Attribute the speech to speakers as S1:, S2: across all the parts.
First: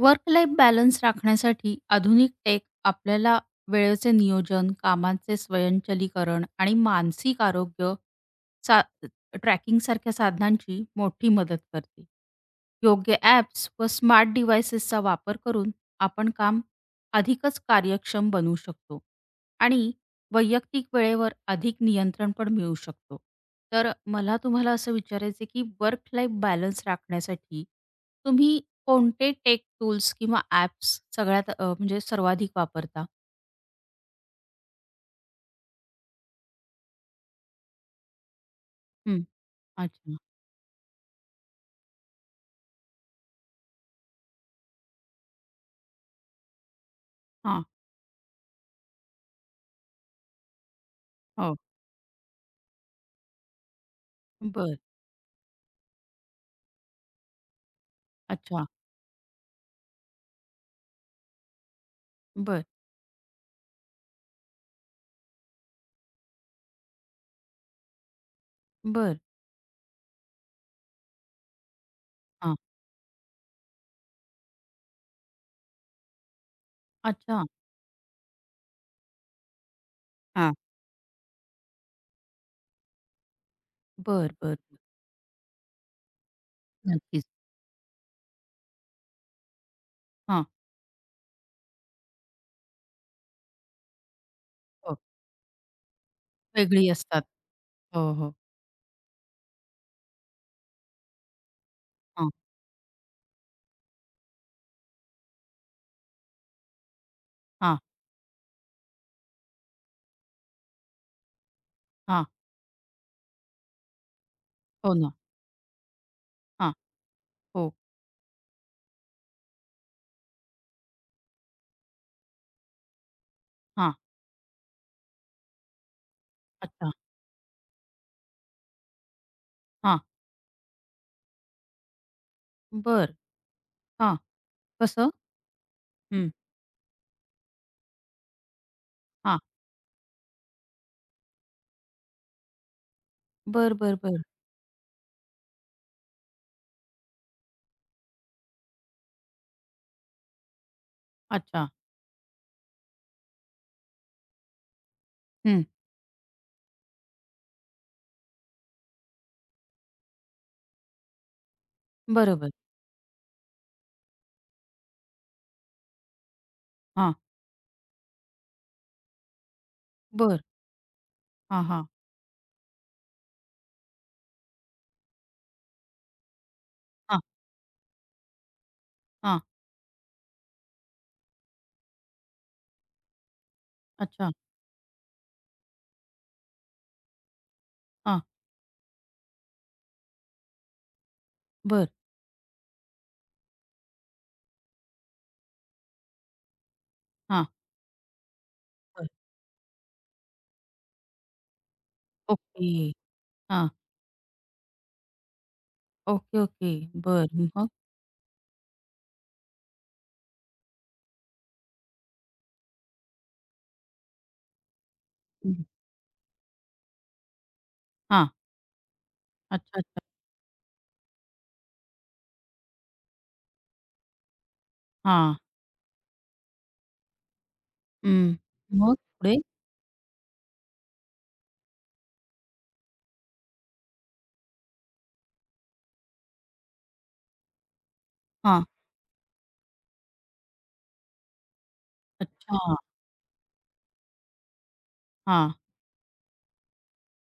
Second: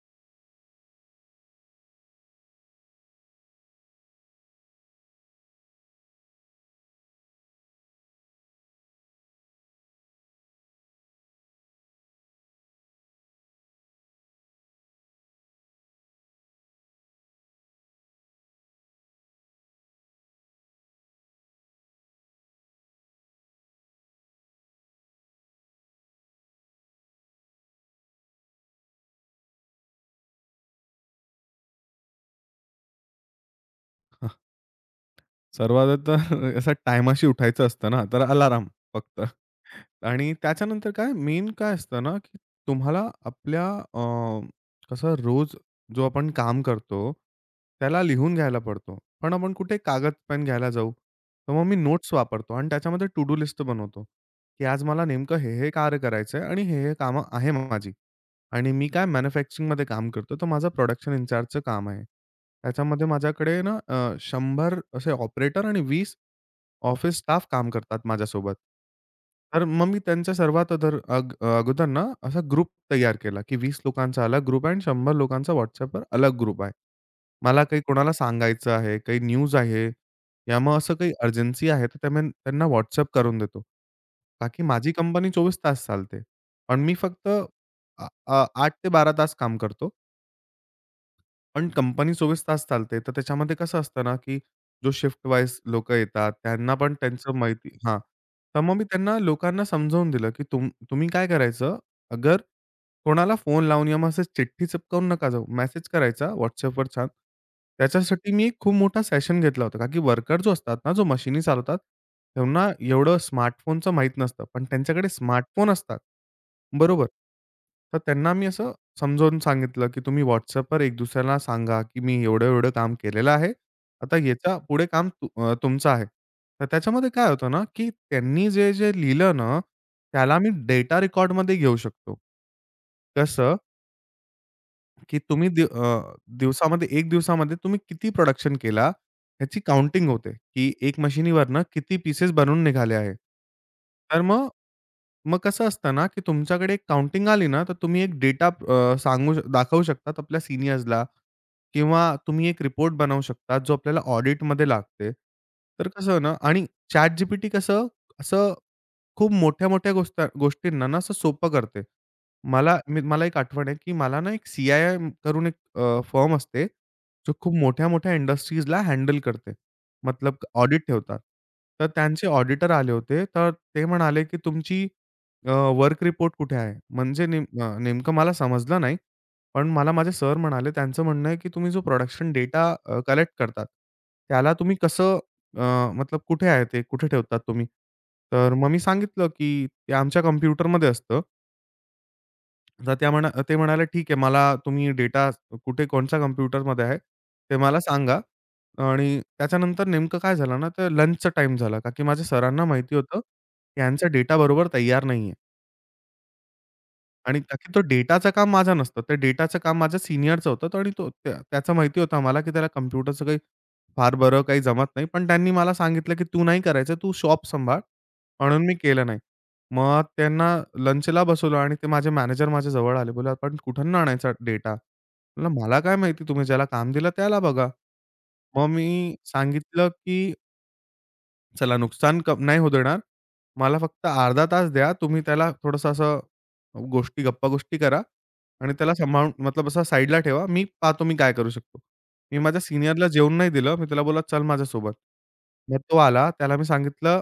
S1: Work life balance राखण्यासाठी आधुनिक take आपल्याला वेळेचे नियोजन, कामाचे स्वयंचलीकरण आणि मानसिक आरोग्य सा ट्रॅकिंगसारख्या साधनांची मोठी मदत करते. योग्य ॲप्स व स्मार्ट डिव्हाइसेसचा वापर करून आपण काम अधिकच कार्यक्षम बनवू शकतो आणि वैयक्तिक वेळेवर अधिक नियंत्रण पण मिळू शकतो. तर मला तुम्हाला असं विचारायचं आहे, की वर्क लाईफ बॅलन्स राखण्यासाठी तुम्ही कोणते टेक टूल्स किंवा ॲप्स सगळ्यात म्हणजे सर्वाधिक वापरता?
S2: हां. सर्वात आता असं टायमाशी उठायचं असतं ना, तर अलार्म फक्त.
S1: हं. अच्छा.
S2: आणि त्याच्यानंतर काय मेन काय असतं ना, की तुम्हाला आपल्या अ, कसं रोज जो आपण काम करतो,
S1: हां.
S2: त्याला लिहून घ्यायला पडतो. पण आपण कुठे कागद, पेन घ्यायला जाऊ, तर
S1: हो.
S2: मग मी नोट्स वापरतो आणि त्याच्यामध्ये टू डू लिस्ट बनवतो, की
S1: बरं.
S2: आज मला नेमकं हे कार्य करायचंय आणि हे कामं आहे माझी.
S1: अच्छा.
S2: आणि मी काय मॅन्युफॅक्चरिंगमध्ये काम करतो, तर माझं प्रोडक्शन इन्चार्जचं काम आहे.
S1: बरं,
S2: त्याच्यामध्ये माझ्याकडे ना 100 असे ऑपरेटर आणि 20 ऑफिस स्टाफ काम करतात माझ्यासोबत.
S1: बरं.
S2: तर मग मी त्यांच्या सर्वात अदर अग अगोदर ना असा
S1: हां.
S2: ग्रुप तयार केला, की 20 लोकांचा अलग ग्रुप आहे आणि 100 लोकांचा WhatsAppवर अलग ग्रुप आहे.
S1: अच्छा.
S2: मला काही कोणाला सांगायचं आहे, काही न्यूज आहे,
S1: हां.
S2: या मग असं काही अर्जन्सी आहे, तर त्या मी त्यांना WhatsApp करून देतो.
S1: बरं,
S2: का
S1: बरं.
S2: की माझी कंपनी 24 तास चालते. पण मी
S1: नक्कीच.
S2: फक्त अ, अ, 8 ते 12 तास काम करतो.
S1: हां.
S2: पण कंपनी 24 तास चालते. तर त्याच्यामध्ये कसं असतं ना, की जो
S1: हो.
S2: शिफ्ट वाईज लोकं येतात, त्यांना
S1: वेगळी
S2: पण
S1: असतात.
S2: त्यांचं माहिती हां.
S1: हो, हो.
S2: तर मग मी त्यांना लोकांना समजावून दिलं, की तुम्ही काय करायचं,
S1: हां,
S2: अगर कोणाला फोन लावून या मग असं चिठ्ठी चिपकवून नका जाऊ. मेसेज करायचा WhatsAppवर छान.
S1: हां,
S2: त्याच्यासाठी मी एक खूप मोठा सेशन घेतला होता. का की वर्कर जो असतात ना, जो मशिनी चालवतात,
S1: हां.
S2: त्यांना एवढं स्मार्टफोनचं माहीत नसतं. पण
S1: हो
S2: त्यांच्याकडे
S1: ना.
S2: स्मार्टफोन असतात.
S1: हां.
S2: बरोबर.
S1: हो.
S2: तर त्यांना मी असं समजावून सांगितलं, की तुम्ही WhatsAppवर एक दुसऱ्याला सांगा, की मी एवढं-एवढं काम केलेलं आहे.
S1: हां.
S2: आता याच्या पुढे काम तुमचं आहे. तर
S1: अच्छा.
S2: त्याच्यामध्ये काय होतं ना, की त्यांनी जे-जे लिहिलं ना,
S1: हां.
S2: त्याला मी डेटा रेकॉर्डमध्ये घेऊ शकतो.
S1: बरं.
S2: कसं,
S1: हां. कसं?
S2: की तुम्ही दि अ,
S1: हं.
S2: दिवसामध्ये 1 दिवसामध्ये तुम्ही किती प्रोडक्शन केला,
S1: हां.
S2: ह्याची काउंटिंग होते, की 1 मशिनीवरनं किती पीसेस बनवून निघाले आहे.
S1: बरं, बरं,
S2: तर
S1: बरं.
S2: मग मग कसं असतं ना, की तुमच्याकडे एक काउंटिंग आली ना, तर तुम्ही एक डेटा दाखवू शकतात आपल्या सीनियर्सला
S1: अच्छा.
S2: किंवा तुम्ही एक रिपोर्ट बनवू शकता, जो आपल्याला ऑडिटमध्ये लागते.
S1: हं.
S2: तर कसं ना आणि ChatGPT कसं असं खूप मोठ्या-मोठ्या गोष्टींना ना असं सोपं करते.
S1: बरोबर.
S2: मला एक आठवण आहे, की मला ना एक CII करून एक असते,
S1: हां.
S2: जो खूप मोठ्या-मोठ्या इंडस्ट्रीजला हँडल करते. मतलब
S1: बरं.
S2: ऑडिट ठेवतात.
S1: हां,
S2: तर
S1: हां.
S2: त्यांचे ऑडिटर आले होते. तर ते म्हणाले, की तुमची वर्क रिपोर्ट कुठे आहे?
S1: हां,
S2: म्हणजे नेमकं मला समजलं नाही.
S1: हां.
S2: पण मला माझे सर म्हणाले, त्यांचं म्हणणं आहे, की तुम्ही जो प्रोडक्शन डेटा कलेक्ट करतात,
S1: अच्छा.
S2: त्याला तुम्ही कसं अ, मतलब कुठे आहे ते? कुठे ठेवतात तुम्ही?
S1: हां.
S2: तर मग मी सांगितलं, की "ते आमच्या कॉम्प्युटरमध्ये असतं."
S1: बरं.
S2: तर त्या म्हणा ते म्हणाले, "ठीक आहे, मला तुम्ही डेटा कोणच्या कॉम्प्युटरमध्ये आहे,
S1: हां.
S2: ते मला सांगा."
S1: बरं.
S2: आणि त्याच्यानंतर नेमकं काय झालं ना, तर लंचचा टाईम झाला. का की माझ्या सरांना
S1: ओके.
S2: माहिती होतं,
S1: हां.
S2: की यांचा डेटा बरोबर तयार नाहीये.
S1: Okay, okay.
S2: आणि
S1: बरं. मग?
S2: ताकी तो डेटाचं काम माझं नसतं. ते डेटाचं काम माझ्या सीनियरचं होतं आणि तो त्या त्याचं माहिती होतं आम्हाला, की त्याला कॉम्प्युटरचं काही फार बरं काही जमत नाही. पण त्यांनी
S1: हं.
S2: मला सांगितलं, की "तू नाही करायचं, तू शॉप सांभाळ."
S1: हां.
S2: म्हणून मी केलं नाही.
S1: अच्छा,
S2: मग
S1: अच्छा.
S2: त्यांना लंचला बसवलं आणि ते माझे मॅनेजर माझ्या जवळ आले. बोलले, "आपण कुठून आणायचा डेटा?"
S1: हां.
S2: म्हणलं, "मला काय माहिती तुम्ही ज्याला काम दिलं त्याला बघा."
S1: हं.
S2: मग
S1: मग
S2: मी
S1: पुढे?
S2: सांगितलं, की चला नुकसान नाही होऊ देणार. मला फक्त अर्धा तास द्या. तुम्ही त्याला थोडंसं असं गप्पागोष्टी करा
S1: हां.
S2: आणि त्याला सांभाळून मतलब असा साईडला ठेवा. मी पाहतो मी काय करू शकतो. मी माझ्या
S1: अच्छा.
S2: सीनियरला जेवून नाही दिलं. मी त्याला बोलला, "चल माझ्यासोबत."
S1: हां.
S2: मग तो आला. त्याला मी सांगितलं,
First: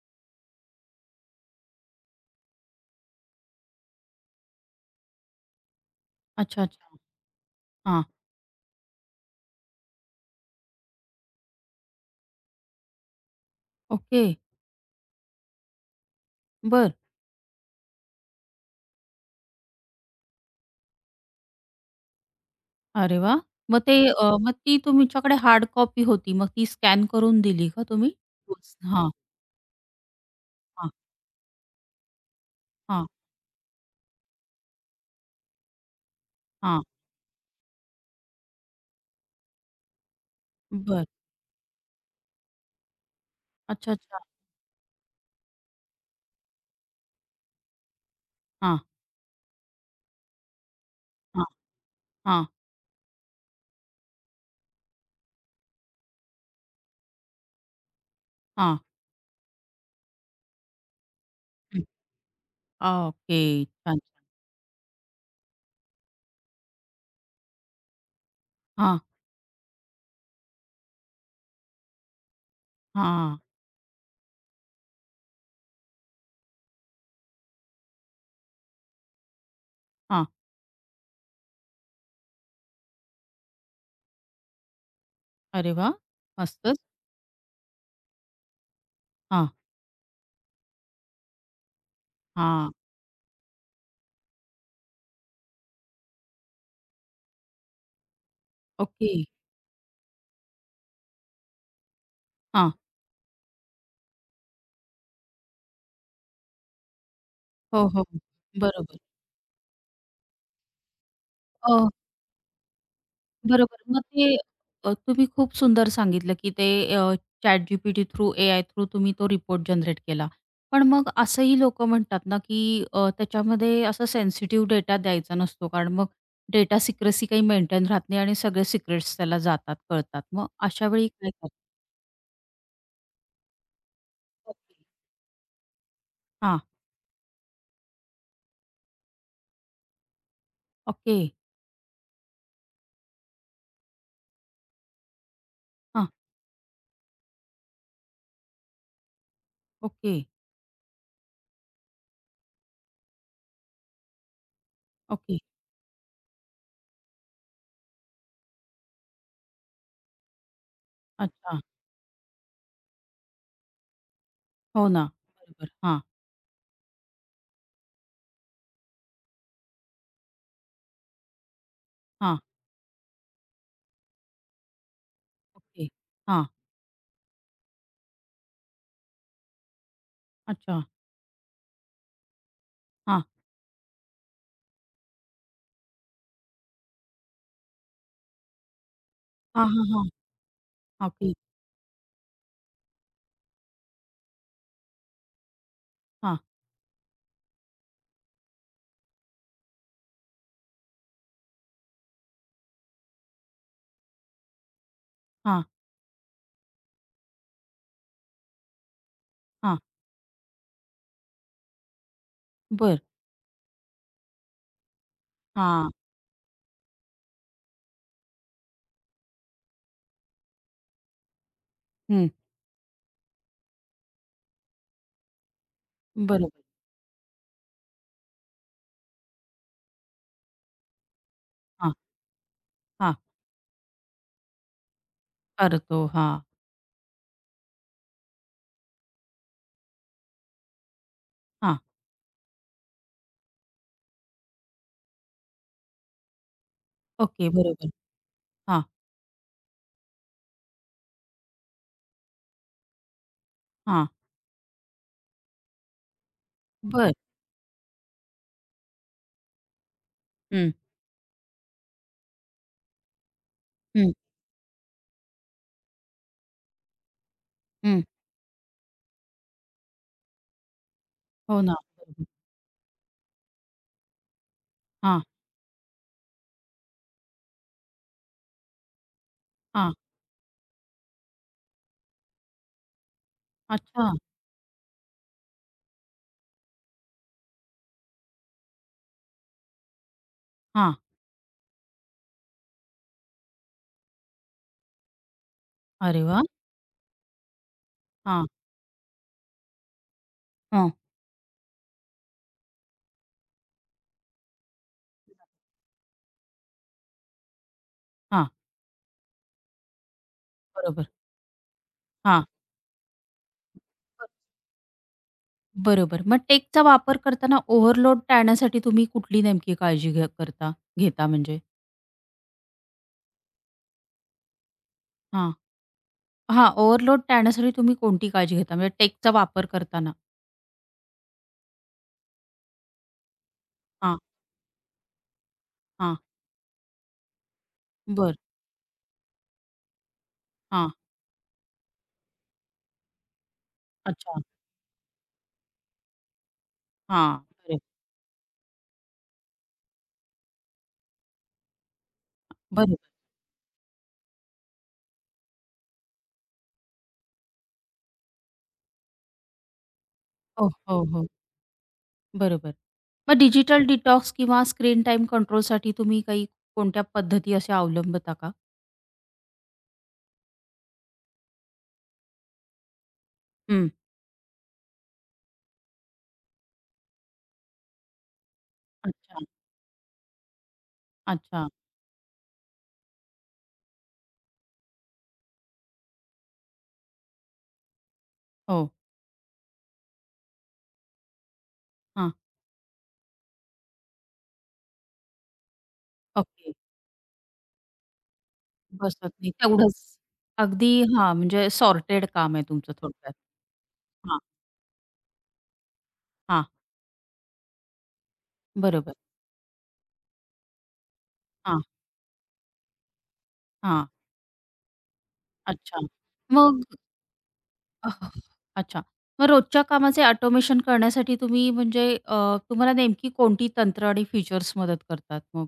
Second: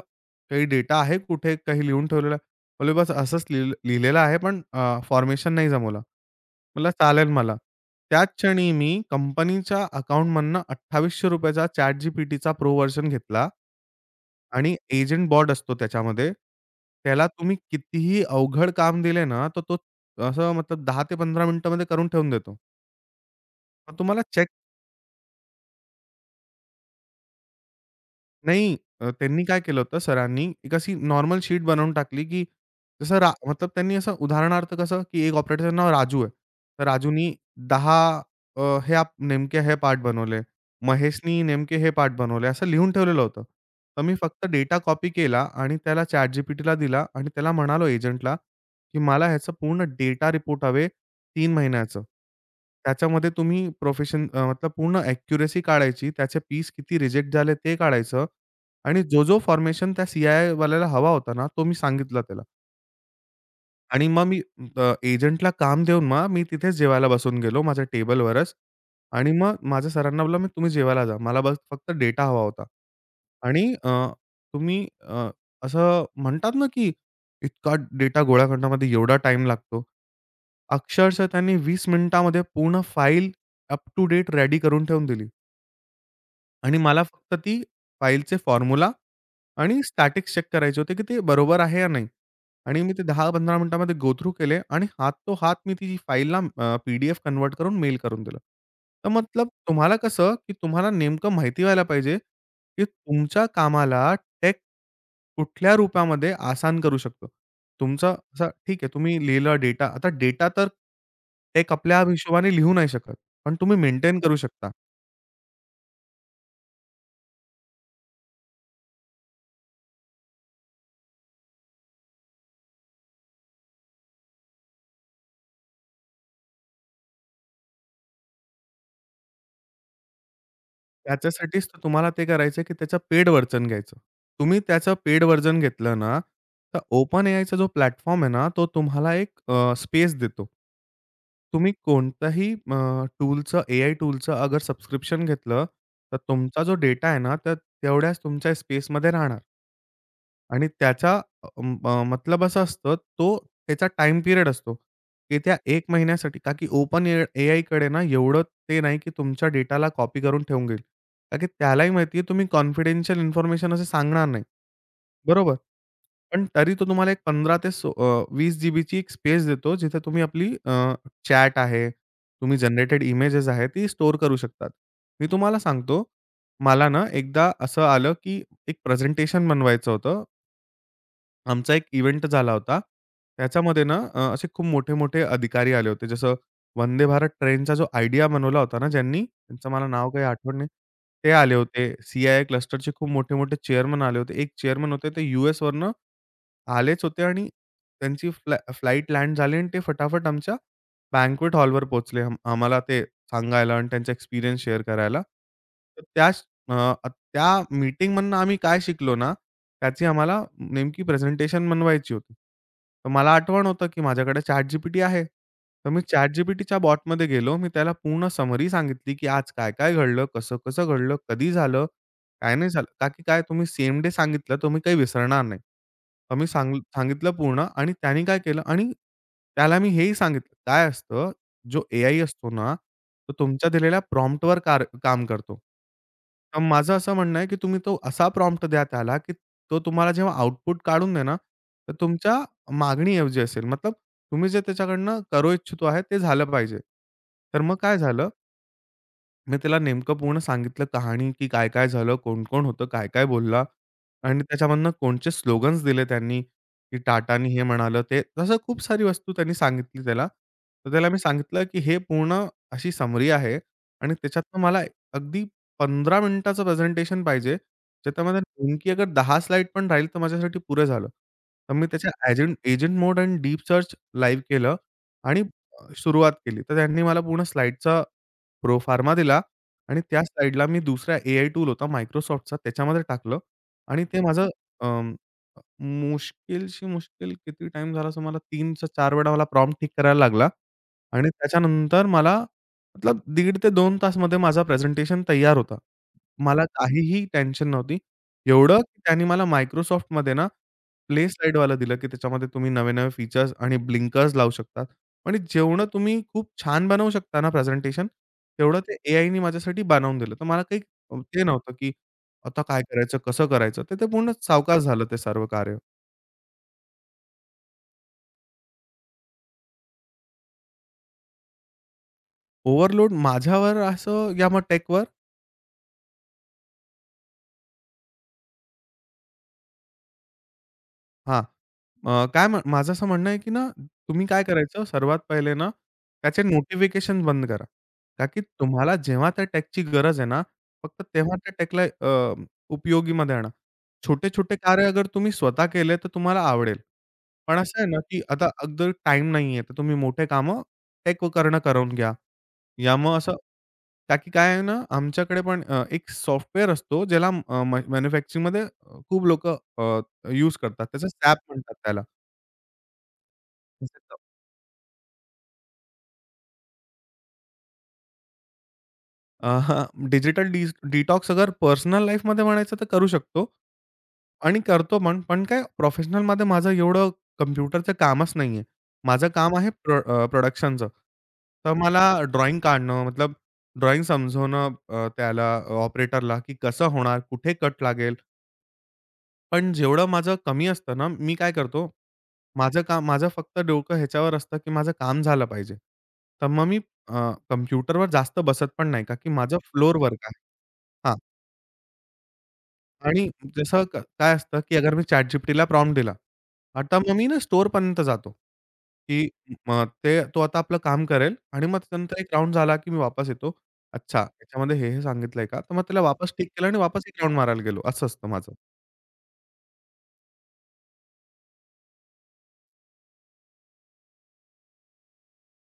S2: "काही डेटा आहे कुठे? काही लिहून ठेवलेला?" बोलले, "बस असंच लिहिलेलं आहे, पण फॉर्मेशन नाही जमवला."
S1: अच्छा,
S2: म्हटलं,
S1: अच्छा.
S2: "चालेल मला."
S1: हां.
S2: त्याच क्षणी मी कंपनीच्या अकाउंटमधनं ₹2800 चा ChatGPTचा प्रो व्हर्जन घेतला.
S1: ओके.
S2: आणि एजंट बॉट असतो त्याच्यामध्ये.
S1: बरं.
S2: त्याला तुम्ही कितीही अवघड काम दिले ना, तर तो असं मतलब 10 ते 15 मिनिटामध्ये करून ठेवून देतो.
S1: अरे वाह!
S2: पण तुम्हाला चेक
S1: मग ती तुमच्याकडे हार्ड कॉपी होती. मग ती स्कॅन करून दिली का तुम्ही? रोज.
S2: नाही,
S1: हां,
S2: त्यांनी काय केलं होतं सरांनी, एक
S1: हां,
S2: अशी नॉर्मल शीट बनवून टाकली, की
S1: हां,
S2: जसं मतलब त्यांनी असं उदाहरणार्थ कसं, की एक ऑपरेटरचं नाव राजू आहे.
S1: हां.
S2: तर राजूनी 10 अ, हे आप नेमके हे पार्ट बनवले.
S1: बरं.
S2: महेशनी नेमके हे पार्ट बनवले. असं लिहून ठेवलेलं होतं.
S1: अच्छा,
S2: तर मी
S1: अच्छा.
S2: फक्त डेटा कॉपी केला आणि त्याला ChatGPTला दिला आणि त्याला म्हणालो एजंटला,
S1: हां,
S2: की मला ह्याचं पूर्ण डेटा रिपोर्ट हवे
S1: हां,
S2: 3 महिन्याचं.
S1: हां,
S2: त्याच्यामध्ये तुम्ही मतलब पूर्ण ॲक्युरसी काढायची, त्याचे पीस किती रिजेक्ट झाले ते काढायचं.
S1: हां.
S2: आणि जो-जो फॉर्मेशन त्या सी आय हवा होता ना, तो मी
S1: हं.
S2: सांगितला त्याला.
S1: आ, ओके. छान,
S2: आणि मग
S1: छान.
S2: मी एजंटला काम देऊन मग मी तिथेच जेवायला बसून गेलो माझ्या टेबलवरच.
S1: हां,
S2: आणि मग माझ्या सरांना बोललो, तुम्ही जेवायला जा. मला बस फक्त डेटा हवा होता."
S1: हां,
S2: आणि तुम्ही असं म्हणतात ना, की इतका डेटा गोळा करण्यामध्ये एवढा टाईम लागतो.
S1: हां.
S2: अक्षरशः त्यांनी 20 मिनिटामध्ये पूर्ण file up to date ready करून ठेवून दिली.
S1: अरे वाह! मस्तच.
S2: आणि मला फक्त ती फाईलचे फॉर्म्युला
S1: हां,
S2: आणि स्टॅटिक्स चेक करायचे होते, की ते बरोबर आहे या नाही?
S1: हां.
S2: आणि मी ते 10-15 मिनिटामध्ये गो थ्रू केले आणि हातोहात मी ती फाईलला PDF कन्वर्ट करून मेल करून दिलं. तर
S1: ओके.
S2: मतलब तुम्हाला कसं, की तुम्हाला नेमकं माहिती व्हायला पाहिजे,
S1: हां.
S2: की तुमच्या कामाला टेक कुठल्या रूपामध्ये आसान करू शकतो.
S1: हो, हो.
S2: तुमचा असा ठीक आहे,
S1: बरोबर.
S2: तुम्ही लिहिला डेटा. आता डेटा तर टेक
S1: अ,
S2: आपल्या हिशोबाने लिहू नाही शकत. पण तुम्ही
S1: बरोबर.
S2: मेंटेन करू शकता.
S1: तुम्ही खूप सुंदर सांगितलं, की ते अ, ChatGPT थ्रू, एआय थ्रू तुम्ही तो रिपोर्ट जनरेट केला. पण मग असंही लोकं म्हणतात ना, की त्याच्यामध्ये असा सेन्सिटिव्ह डेटा द्यायचा नसतो, कारण मग डेटा सिक्रेसी काही मेंटेन राहत नाही आणि सगळे सिक्रेट्स त्याला जातात, कळतात. मग अशा वेळी काय कर
S2: त्याच्यासाठीच तर तुम्हाला ते करायचं आहे, की त्याचं पेड व्हर्जन घ्यायचं. तुम्ही त्याचं पेड व्हर्जन घेतलं ना,
S1: हां,
S2: तर ओपन एआयचा जो प्लॅटफॉर्म आहे ना, तो तुम्हाला एक स्पेस देतो.
S1: ओके.
S2: तुम्ही कोणत्याही अ, टूलचं एआय टूलचं अगर सबस्क्रिप्शन घेतलं,
S1: हां,
S2: तर तुमचा जो डेटा आहे ना, तर तेवढ्याच तुमच्या स्पेसमध्ये राहणार.
S1: ओके,
S2: आणि त्याचा मतलब असं असतं, त्याचा टाइम पिरियड असतो,
S1: ओके.
S2: की त्या एक महिन्यासाठी का की ओपन एआयकडे ना एवढं ते नाही, की तुमच्या डेटाला कॉपी करून ठेवून घेईल. कारण की
S1: अच्छा.
S2: त्यालाही माहिती आहे तुम्ही कॉन्फिडेन्शियल इन्फॉर्मेशन असं सांगणार नाही.
S1: हो ना.
S2: बरोबर.
S1: बरोबर. हां,
S2: पण तरी तो तुम्हाला एक 15 ते 20 जीबीची एक स्पेस देतो, जिथे तुम्ही आपली चॅट आहे,
S1: हां,
S2: तुम्ही जनरेटेड इमेजेस आहे, ती स्टोअर करू शकतात. मी तुम्हाला
S1: ओके.
S2: सांगतो,
S1: हां,
S2: मला ना एकदा असं आलं, की एक प्रेझेंटेशन बनवायचं होतं.
S1: अच्छा.
S2: आमचा एक इव्हेंट झाला होता.
S1: हां,
S2: त्याच्यामध्ये ना असे खूप मोठे-मोठे अधिकारी आले होते. जसं वंदे भारत ट्रेनचा जो आयडिया बनवला होता ना ज्यांनी,
S1: हां,
S2: त्यांचं
S1: हां,
S2: मला
S1: हां.
S2: नाव काही आठवण नाही. ते
S1: ओके.
S2: आले होते. CII क्लस्टरचे खूप मोठे-मोठे चेअरमन आले होते. एक चेअरमन होते ते यूएसवरनं
S1: हां,
S2: आलेच होते आणि त्यांची फ्लाइट लँड झाली आणि ते फटाफट आमच्या बँक्वेट हॉलवर पोहोचले. आम्हाला ते सांगायला आणि त्यांचा एक्सपिरियन्स शेअर करायला.
S1: हां,
S2: तर अ, त्या मीटिंगमधनं आम्ही काय शिकलो ना
S1: हां.
S2: त्याची आम्हाला नेमकी प्रेझेंटेशन बनवायची होती.
S1: बर
S2: तर मला आठवण होतं, की माझ्याकडे ChatGPT आहे. तर
S1: हां.
S2: मी ChatGPTच्या बॉटमध्ये गेलो. मी त्याला पूर्ण समरी सांगितली, की आज काय-काय घडलं, कसं-कसं घडलं, कधी झालं,
S1: हं.
S2: काय नाही झालं. का की काय तुम्ही सेम डे सांगितलं, तर मी काही विसरणार नाही. तर मी
S1: बरोबर.
S2: सांगितलं पूर्ण आणि त्याने काय केलं आणि त्याला मी हेही सांगितलं, काय असतं जो
S1: हां,
S2: AI असतो ना,
S1: हां.
S2: तो तुमच्या दिलेल्या प्रॉम्प्टवर काम करतो.
S1: करतो. हां,
S2: तर माझं असं म्हणणं आहे, की तुम्ही तो असा प्रॉम्प्ट द्या त्याला, की तो तुम्हाला जेव्हा आउटपुट काढून देणार,
S1: हां.
S2: तर तुमच्या मागणीऐवजी असेल. मतलब तुम्ही जे त्याच्याकडनं करू इच्छितो आहे, ते झालं पाहिजे.
S1: ओके.
S2: तर मग
S1: बरोबर.
S2: काय झालं
S1: हां,
S2: मी त्याला नेमकं पूर्ण सांगितलं कहाणी, की काय-काय झालं, कोण-कोण होतं, काय-काय बोलला
S1: हां.
S2: आणि त्याच्यामधनं कोणचे स्लोगन्स दिले त्यांनी, की
S1: बरं.
S2: टाटानी हे म्हणालं ते. तसं खूप सारी वस्तू त्यांनी सांगितली त्याला.
S1: हं,
S2: तर त्याला मी सांगितलं, की हे पूर्ण अशी समरी आहे
S1: हं,
S2: आणि त्याच्यातनं मला अगदी 15 मिनिटाचं प्रेझेंटेशन पाहिजे.
S1: हं.
S2: ज्याच्यामध्ये नेमकी अगर 10 स्लाईड पण राहील, तर माझ्यासाठी पुरं झालं.
S1: हो
S2: तर
S1: ना.
S2: मी त्याच्या
S1: बरोबर.
S2: एजंट एजंट मोड आणि डीप सर्च लाईव्ह केलं
S1: हां,
S2: आणि सुरुवात केली. तर त्यांनी मला पूर्ण स्लाईडचा Pro Pharma दिला
S1: हां.
S2: आणि त्याच साइडला मी दुसरा एआय टूल होता Microsoftचा त्याच्यामध्ये टाकलं आणि
S1: अच्छा.
S2: ते माझं अं, मुश्किलशी मुश्किल किती टाइम झाला असं मला 3 चा 4 वेळा मला प्रॉम्प्ट ठीक करायला लागला
S1: हां.
S2: आणि त्याच्यानंतर मला मतलब दीड ते दोन तासमध्ये माझा प्रेझेंटेशन तयार होता.
S1: अरे वाह!
S2: मला काहीही टेन्शन नव्हती.
S1: हां,
S2: एवढं की त्यांनी मला Microsoftमध्ये ना,
S1: हं.
S2: प्ले स्लाईडवालं दिलं, की त्याच्यामध्ये तुम्ही नवे-नवे फीचर्स आणि ब्लिंकर्स लावू शकता. आणि जेवढं तुम्ही खूप छान बनवू शकता ना प्रेझेंटेशन,
S1: हां.
S2: तेवढं ते एआयनी माझ्यासाठी बनवून दिलं. तर मला काही
S1: बरोबर.
S2: ते नव्हतं, की
S1: हां.
S2: आता काय करायचं, कसं करायचं? तर ते पूर्ण सावकाश झालं ते सर्व कार्य.
S1: बरोबर. मग टेकचा वापर करताना ओव्हरलोड टाळण्यासाठी तुम्ही कुठली नेमकी काळजी घ्या करता घेता म्हणजे?
S2: ओव्हरलोड माझ्यावर असं, या मग टेकवर
S1: हां. हां, ओव्हरलोड टाळण्यासाठी तुम्ही कोणती काळजी घेता म्हणजे टेकचा वापर करताना?
S2: हां. अ, काय म्ह माझं असं म्हणणं आहे, की ना
S1: हां,
S2: तुम्ही काय करायचं सर्वात पहिले ना,
S1: हां.
S2: त्याचे नोटिफिकेशन बंद करा. का
S1: बरं.
S2: की तुम्हाला जेव्हा त्या टेकची गरज आहे ना,
S1: हां.
S2: फक्त तेव्हा त्या टेकला अ, उपयोगीमध्ये आणा.
S1: अच्छा.
S2: छोटे-छोटे कार्य अगर तुम्ही स्वतः केले तर तुम्हाला आवडेल.
S1: हां.
S2: पण
S1: बरं.
S2: असं आहे ना, की आता अगदी टाईम नाहीये, तर तुम्ही मोठे कामं टेक करणं करून घ्या. यामुळं असं का की काय आहे ना, आमच्याकडे पण एक सॉफ्टवेअर असतो, ज्याला अ, मॅ मॅन्युफॅक्चरिंगमध्ये खूप लोकं यूज
S1: हो,
S2: करतात.
S1: हो,
S2: त्याचं
S1: हो.
S2: सॅप म्हणतात त्याला.
S1: बरोबर. मग डिजिटल डिटॉक्स किंवा स्क्रीन टाईम कंट्रोलसाठी तुम्ही काही कोणत्या पद्धती अशा अवलंबता का?
S2: अ, डिजिटल डिटॉक्स अगर पर्सनल लाईफमध्ये म्हणायचं तर करू शकतो
S1: हं.
S2: आणि करतो पण. पण काय प्रोफेशनलमध्ये माझं एवढं कम्प्युटरचं कामच नाही. माझं
S1: अच्छा,
S2: काम आहे प्रोडक्शनचं.
S1: अच्छा.
S2: तर मला ड्रॉइंग काढणं, मतलब ड्रॉइंग समजवणं, त्याला ऑपरेटरला, की कसं होणार, कुठे कट लागेल.
S1: हो,
S2: पण जेवढं माझं कमी असतं ना, मी काय करतो,
S1: हां.
S2: माझं काम, माझं फक्त डोकं ह्याच्यावर असतं, की माझं काम झालं पाहिजे. तर मग
S1: ओके.
S2: मी अ, कॉम्प्युटरवर जास्त बसत पण नाही, का की
S1: बसत नाही
S2: माझं फ्लोर
S1: तेवढंच.
S2: वर्क आहे.
S1: अगदी
S2: हां.
S1: हां, म्हणजे सॉर्टेड काम आहे तुमचं
S2: आणि
S1: थोडक्यात.
S2: जसं काय
S1: हां,
S2: असतं, की अगर मी ChatGPTला प्रॉम्प्ट दिला.
S1: हां.
S2: आता मग मी ना स्टोअरपर्यंत जातो,
S1: बरोबर.
S2: की मग ते, तो आता आपलं काम करेल आणि मग
S1: हां,
S2: त्यानंतर एक राउंड झाला, की मी वापस येतो.
S1: हां.
S2: अच्छा, याच्यामध्ये हे सांगितलंय का? तर मग त्याला
S1: अच्छा.
S2: वापस टिक केलं आणि
S1: मग
S2: वापस एक राउंड मारायला गेलो. असं
S1: अह,
S2: असतं माझं.
S1: अच्छा. मग रोजच्या कामाचे ऑटोमेशन करण्यासाठी तुम्ही म्हणजे तुम्हाला नेमकी कोणती तंत्र आणि फीचर्स मदत करतात मग?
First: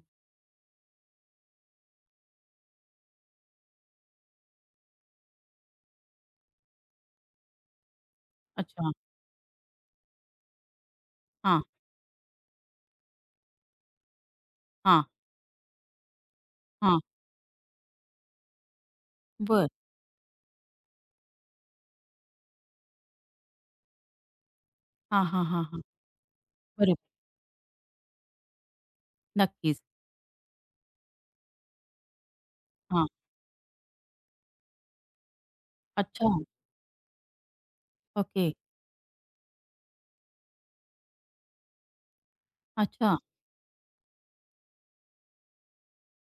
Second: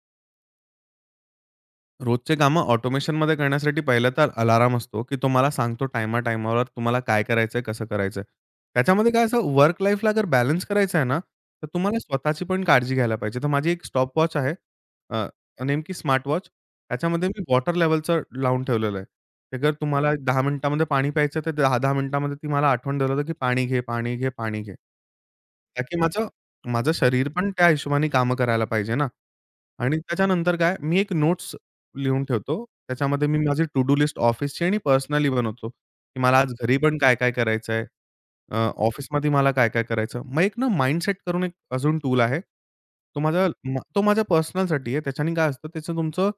S2: रोजचे कामं ऑटोमेशनमध्ये करण्यासाठी पहिलं तर अलार्म असतो, की तो मला सांगतो टायमा-टायमावर तुम्हाला काय करायचंय, कसं करायचंय.
S1: अच्छा.
S2: त्याच्यामध्ये काय असं वर्क लाईफला जर बॅलन्स करायचा आहे ना,
S1: हां,
S2: तर तुम्हाला स्वतःची पण काळजी घ्यायला पाहिजे. तर माझी एक स्टॉपवॉच आहे.
S1: हां,
S2: अ, नेमकी स्मार्टवॉच.
S1: हां.
S2: त्याच्यामध्ये मी वॉटर लेव्हलचं लावून ठेवलेलं आहे. ते
S1: बरं.
S2: जर तुम्हाला 10 मिनिटामध्ये पाणी प्यायचं, तर 10-10 मिनिटामध्ये ती मला आठवण देतं, की पाणी घे, पाणी घे, पाणी घे.
S1: हां, हां, हां, हां.
S2: का की माझं माझं
S1: बरोबर.
S2: शरीर पण त्या हिशोबाने कामं करायला पाहिजे ना.
S1: नक्कीच.
S2: आणि त्याच्यानंतर काय, मी एक नोट्स लिहून ठेवतो.
S1: हां.
S2: त्याच्यामध्ये मी, हं, माझी टू डू लिस्ट ऑफिसची आणि पर्सनली बनवतो, की
S1: अच्छा.
S2: मला आज घरी पण काय-काय करायचंय.
S1: ओके.
S2: अ, ऑफिसमध्ये मला काय-काय करायचं. मग एक ना माइंडसेट करून एक अजून टूल आहे.
S1: अच्छा.
S2: तो माझा, तो माझ्या पर्सनलसाठी आहे. त्याच्याने काय असतं, त्याचं तुमचं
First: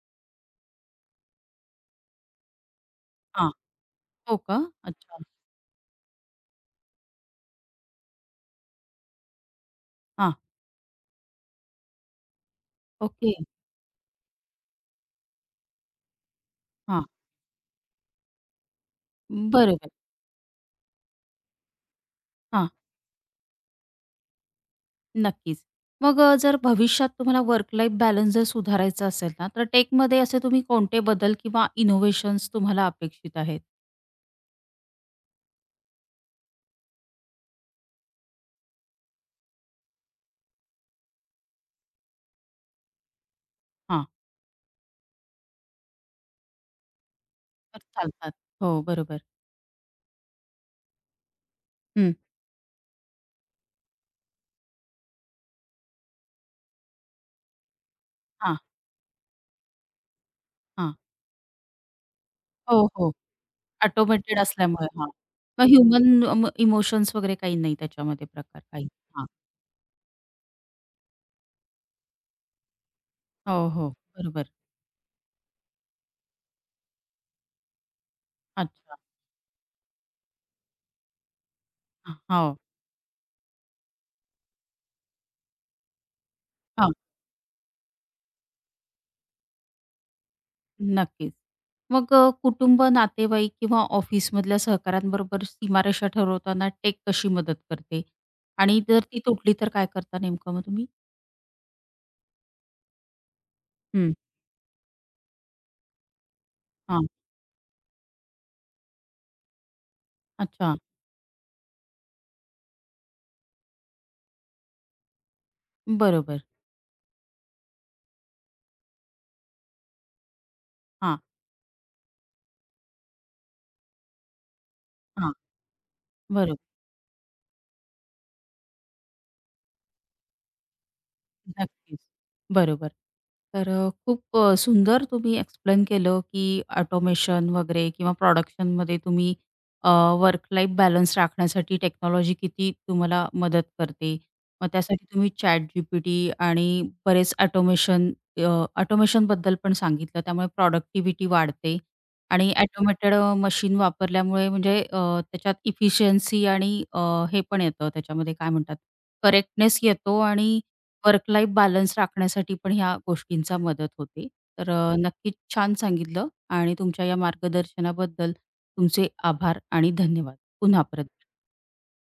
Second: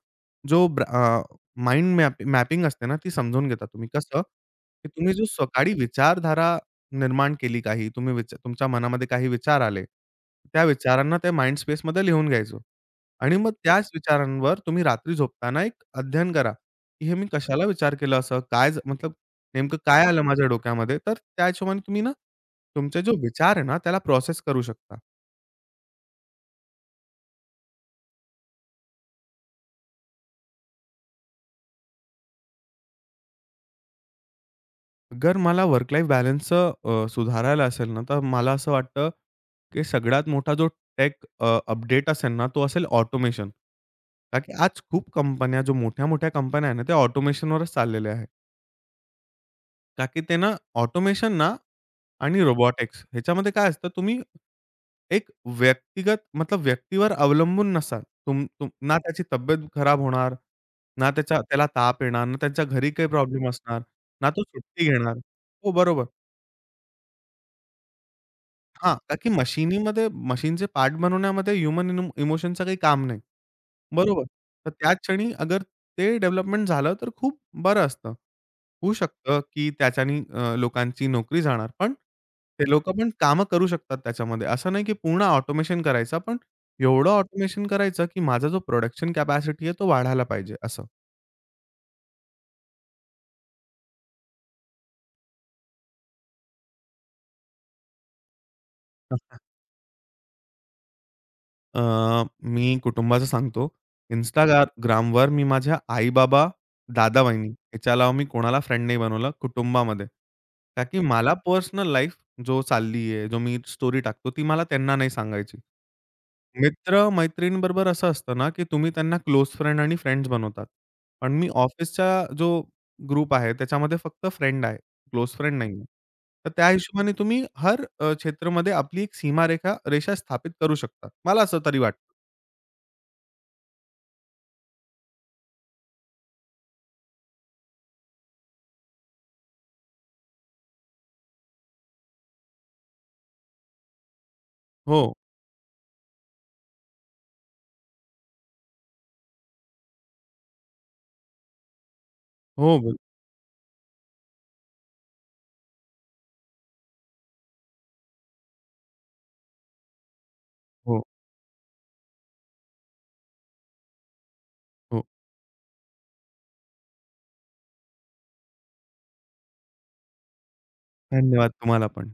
S2: जो माइंड मॅपिंग असते ना, ती समजून
S1: हां.
S2: घेता तुम्ही. कसं?
S1: हो का?
S2: की तुम्ही
S1: अच्छा.
S2: जो सकाळी विचारधारा निर्माण केली काही, तुम्ही विचा तुमच्या मनामध्ये काही विचार आले.
S1: हां.
S2: त्या विचारांना त्या माइंड स्पेसमध्ये लिहून घ्यायचं
S1: ओके.
S2: आणि मग त्याच विचारांवर तुम्ही रात्री झोपताना एक अध्ययन करा,
S1: हां.
S2: की हे मी कशाला विचार केला असं? मतलब नेमकं
S1: बरोबर.
S2: काय आलं माझ्या डोक्यामध्ये, तर त्या हिशोबाने तुम्ही ना,
S1: हां.
S2: तुमचा जो विचार आहे ना, त्याला प्रोसेस करू शकता.
S1: नक्कीच. मग जर भविष्यात तुम्हाला वर्क लाईफ बॅलन्स जर सुधारायचा असेल ना, तर टेकमध्ये असे तुम्ही कोणते बदल किंवा इनोव्हेशन्स तुम्हाला अपेक्षित आहेत?
S2: अगर मला वर्क लाईफ बॅलन्सचं सुधारायला असेल ना, तर मला असं वाटतं, की सगळ्यात मोठा जो टेक अपडेट असेल ना, तो असेल ऑटोमेशन.
S1: हां.
S2: का की आज खूप कंपन्या, जो मोठ्या-मोठ्या कंपन्या आहे ना, त्या ऑटोमेशनवरच
S1: तर
S2: चाललेल्या आहे.
S1: चालतात. हो, बरोबर.
S2: का की ते ना ऑटोमेशन ना
S1: हं.
S2: आणि रोबॉटिक्स, ह्याच्यामध्ये काय असतं, तुम्ही एक व्यक्तिगत, मतलब व्यक्तीवर अवलंबून नसाल. तुम
S1: हां,
S2: तुम ना त्याची तब्येत खराब होणार,
S1: हां.
S2: ना त्याचा त्याला ताप येणार, ना त्यांच्या
S1: हो,
S2: घरी
S1: हो.
S2: काही प्रॉब्लेम असणार, ना
S1: ऑटोमेटेड
S2: तो सुट्टी
S1: असल्यामुळे. हां.
S2: घेणार.
S1: मग
S2: हो, बरोबर.
S1: ह्युमन इमोशन्स वगैरे काही नाही त्याच्यामध्ये प्रकार काही.
S2: हां, का
S1: हां.
S2: की मशिनीमध्ये मशीनचे पार्ट बनवण्यामध्ये ह्युमन इमोशनचं काही काम नाही.
S1: हो, हो.
S2: बरोबर.
S1: बरोबर.
S2: तर त्या क्षणी अगर ते डेव्हलपमेंट झालं तर खूप बरं असतं. होऊ
S1: अच्छा.
S2: शकतं की त्याच्यानी लोकांची नोकरी जाणार, पण
S1: हो,
S2: ते लोकं पण कामं करू शकतात त्याच्यामध्ये. असं नाही की पूर्ण ऑटोमेशन करायचं, पण
S1: हां,
S2: एवढं ऑटोमेशन करायचं की माझा जो प्रोडक्शन कॅपॅसिटी आहे तो वाढायला पाहिजे असं.
S1: नक्कीच. मग कुटुंब, नातेवाईक किंवा ऑफिसमधल्या सहकाऱ्यांबरोबर सीमारेषा ठरवताना टेक कशी मदत करते? आणि जर ती तुटली तर काय करता नेमकं मग तुम्ही?
S2: अ, मी कुटुंबाचं सांगतो.
S1: हं,
S2: Instagramवर मी माझ्या आई-बाबा,
S1: हां,
S2: दादा, वहिनी ह्याच्या अलावा मी कोणाला फ्रेंड नाही बनवलं कुटुंबामध्ये.
S1: अच्छा.
S2: का की मला पर्सनल लाईफ जो चालली आहे, जो मी स्टोरी टाकतो, ती मला त्यांना नाही सांगायची.
S1: बरोबर.
S2: मित्र-मैत्रिणींबरोबर असं असतं ना, की तुम्ही त्यांना क्लोज फ्रेंड आणि फ्रेंड्स बनवतात.
S1: हां,
S2: पण मी ऑफिसचा जो ग्रुप आहे, त्याच्यामध्ये फक्त फ्रेंड आहे, क्लोज
S1: हां,
S2: फ्रेंड नाही आहे. तर त्या हिशोबाने तुम्ही हर क्षेत्रामध्ये आपली एक रेषा स्थापित करू शकता. मला असं तरी
S1: नक्कीच.
S2: वाटतं.
S1: बरोबर. तर खूप सुंदर तुम्ही एक्सप्लेन केलं, की ऑटोमेशन वगैरे किंवा प्रोडक्शनमध्ये तुम्ही अ, वर्क लाईफ बॅलन्स राखण्यासाठी टेक्नॉलॉजी किती तुम्हाला मदत करते. मग
S2: हो.
S1: त्यासाठी तुम्ही ChatGPT आणि बरेच ऑटोमेशनबद्दल पण सांगितलं. त्यामुळे प्रॉडक्टिव्हिटी वाढते आणि
S2: हो, बोल.
S1: ऑटोमेटेड मशीन वापरल्यामुळे म्हणजे त्याच्यात इफिशियन्सी आणि हे पण येतं त्याच्यामध्ये काय म्हणतात करेक्टनेस येतो आणि
S2: हो,
S1: वर्क लाईफ बॅलन्स राखण्यासाठी पण ह्या गोष्टींचा मदत होते. तर
S2: हो.
S1: नक्कीच छान सांगितलं आणि तुमच्या या मार्गदर्शनाबद्दल तुमचे आभार आणि धन्यवाद. पुन्हा परत
S2: धन्यवाद तुम्हाला पण.